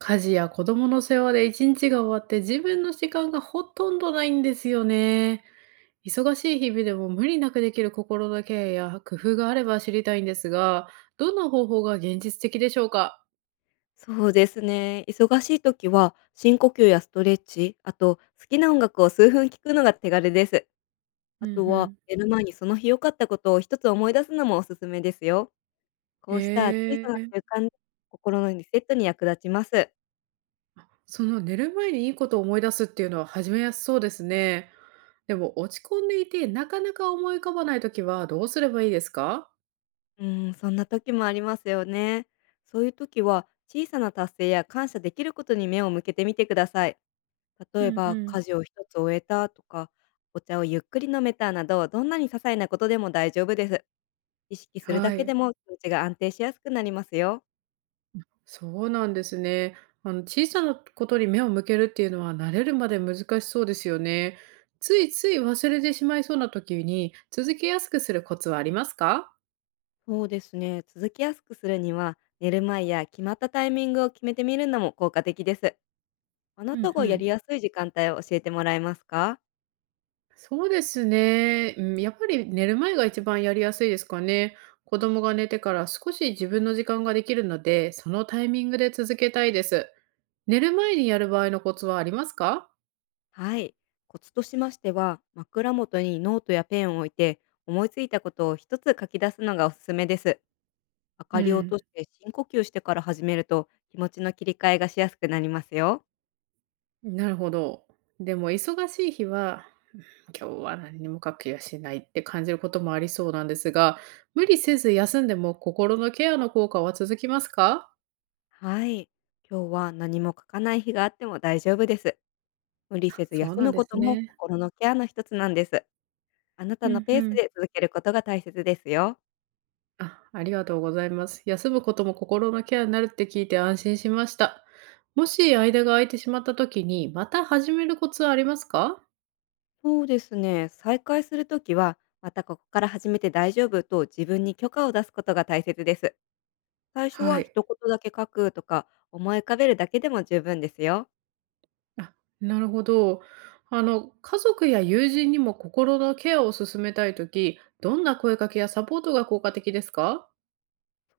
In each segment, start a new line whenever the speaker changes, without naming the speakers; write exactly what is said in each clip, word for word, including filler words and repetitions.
家事や子供の世話で一日が終わって自分の時間がほとんどないんですよね。忙しい日々でも無理なくできる心のケアや工夫があれば知りたいんですが、どんな方法が現実的でしょうか。
そうですね。忙しい時は深呼吸やストレッチ、あと好きな音楽を数分聴くのが手軽です。
う
あ
んう
とは
ん。
寝る前にその日良かったことを一つ思い出すのもおすすめですよ。こうした小さ
へ
な
え。
習慣、心のリセットに役立ちます。
その寝る前にいいことを思い出すっていうのは始めやすそうですね。でも落ち込んでいてなかなか思い浮かばないときはどうすればいいですか。
うん、そんな時もありますよね。そういう時は小さな達成や感謝できることに目を向けてみてください。例
う
え
んう
ば
ん。
家事を一つ終えたとか、お茶をゆっくり飲めたなど、どんなに些細なことでも大丈夫です。意識するだ
は
けで
い。
も気持ちが安定しやすくなりますよ。
そうなんですね。あの、小さなことに目を向けるっていうのは慣れるまで難しそうですよね。ついつい忘れてしまいそうな時に続けやすくするコツはありますか？
そうですね。続きやすくするには、寝る前や決まったタイミングを決めてみるのも効果的です。あな
う
た
んう
がやり
ん。
やすい時間帯を教えてもらえますか？
そうですね。うん、やっぱり寝る前が一番やりやすいですかね。子供が寝てから少し自分の時間ができるので、そのタイミングで続けたいです。寝る前にやる場合のコツはありますか？
はい。コツとしましては、枕元にノートやペンを置いて、思いついたことを一つ書き出すのがおすすめです。明
う
かりを落と
ん。
して深呼吸してから始めると、気持ちの切り替えがしやすくなりますよ。
なるほど。でも忙しい日は今日は何にも書く気がしないって感じることもありそうなんですが、無理せず休んでも心のケアの効果は続きますか？
はい。今日は何も書かない日があっても大丈夫です。無理せず
そう
休
なん
む
で
こ
す
とも
ね。
心のケアの一つなんです。あな
う
たの
んう
ペース
ん。
で続けることが大切ですよ。
あ、ありがとうございます。休むことも心のケアになるって聞いて安心しました。もし間が空いてしまった時に、また始めるコツはありますか？
そうですね。再開するときは、またここから始めて大丈夫と自分に許可を出すことが大切です。最初
は
は
い。
一言だけ書くとか、思い浮かべるだけでも十分ですよ。
あ、なるほど。あの、家族や友人にも心のケアを進めたい時、どんな声かけやサポートが効果的ですか？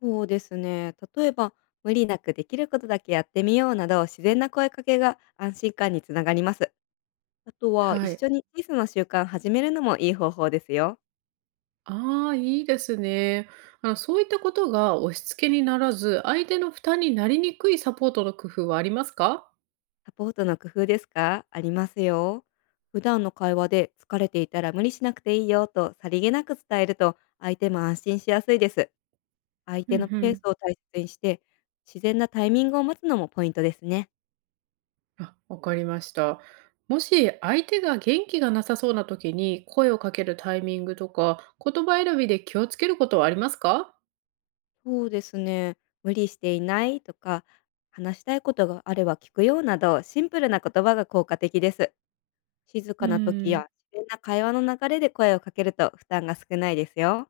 そうですね。例えば、無理なくできることだけやってみようなど、自然な声かけが安心感につながります。あとは、
は
一
い。
緒に小さな習慣始めるのもいい方法ですよ。
ああ、いいですね。あの、そういったことが押し付けにならず、相手の負担になりにくいサポートの工夫はありますか。
サポートの工夫ですか、ありますよ。普段の会話で疲れていたら無理しなくていいよとさりげなく伝えると相手も安心しやすいです。相
うん
手
う
のペー
ん。
スを大切にして、自然なタイミングを待つのもポイントですね。
あ、わかりました。もし相手が元気がなさそうな時に声をかけるタイミングとか、言葉選びで気をつけることはありますか。
そうですね。無理していないとか、話したいことがあれば聞くよなど、シンプルな言葉が効果的です。静
う
かな時
ーん。
や自然な会話の流れで声をかけると負担が少ないですよ。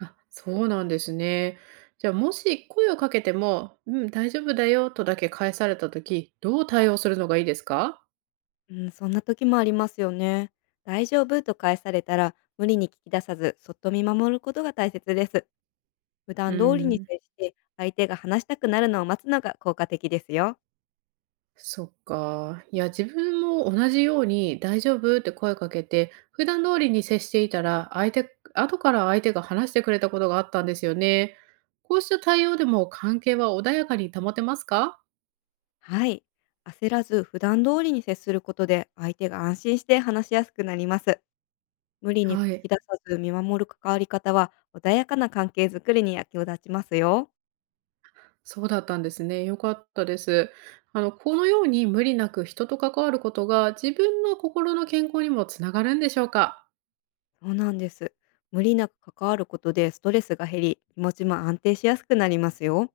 あ、そうなんですね。じゃあ、もし声をかけても、うん、大丈夫だよとだけ返された時、どう対応するのがいいですか。
うん、そんな時もありますよね。大丈夫と返されたら、無理に聞き出さず、そっと見守ることが大切です。普
う
段通りに
ーん。
接して、相手が話したくなるのを待つのが効果的ですよ。
そっか。いや、自分も同じように「大丈夫？」って声かけて、普段通りに接していたら、相手後から相手が話してくれたことがあったんですよね。こうした対応でも関係は穏やかに保てますか？
はい。焦らず、普段通りに接することで、相手が安心して話しやすくなります。無理に聞
は
き
い、
出さず見守る関わり方は、穏やかな関係づくりに役立ちますよ。
そうだったんですね。良かったです。あの、このように無理なく人と関わることが、自分の心の健康にもつながるんでしょうか？
そうなんです。無理なく関わることでストレスが減り、気持ちも安定しやすくなりますよ。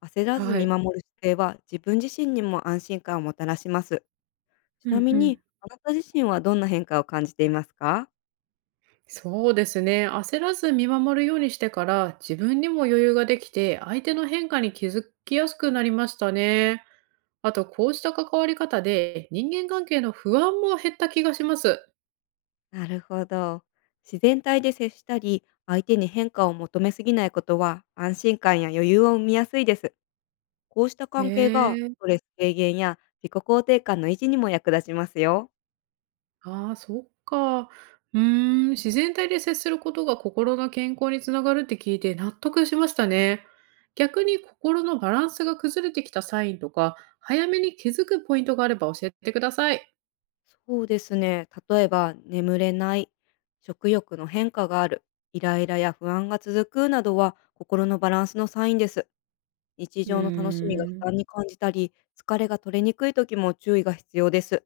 焦らず
は
見
い。
守る姿勢は自分自身にも安心感をもたらします。ち
う
な
ん
み
うん。
に、あなた自身はどんな変化を感じていますか？
そうですね。焦らず見守るようにしてから、自分にも余裕ができて、相手の変化に気づきやすくなりましたね。あと、こうした関わり方で、人間関係の不安も減った気がします。
なるほど。自然体で接したり、相手に変化を求めすぎないことは安心感や余裕を生みやすいです。こうした
へ
関係がス
え。
トレス軽減や自己肯定感の維持にも役立ちますよ。
ああ、そっか。うーん、自然体で接することが心の健康につながるって聞いて納得しましたね。逆に心のバランスが崩れてきたサインとか、早めに気づくポイントがあれば教えてください。
そうですね。例えば、眠れない、食欲の変化がある、イライラや不安が続くなどは心のバランスのサインです。日
うー
常の楽しみが負
ん、
担に感じたり、疲れが取れにくい時も注意が必要です。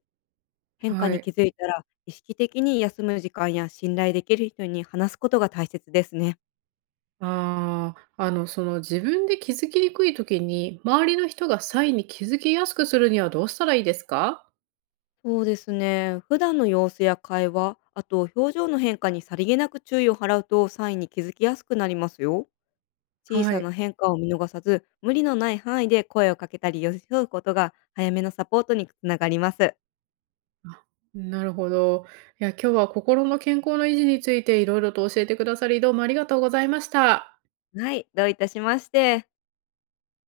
変化
は
に気
い。
づいたら、意識的に休む時間や信頼できる人に話すことが大切ですね。
ああ、あの、その自分で気づきにくい時に、周りの人がサインに気づきやすくするにはどうしたらいいですか？
そうですね。普段の様子や会話、あと表情の変化にさりげなく注意を払うとサインに気づきやすくなりますよ。小
は
さな
い。
変化を見逃さず、無理のない範囲で声をかけたり寄り添うことが早めのサポートにつながります。
あ、なるほど。いや、今日は心の健康の維持についていろいろと教えてくださり、どうもありがとうございました。
はい、どういたしまして。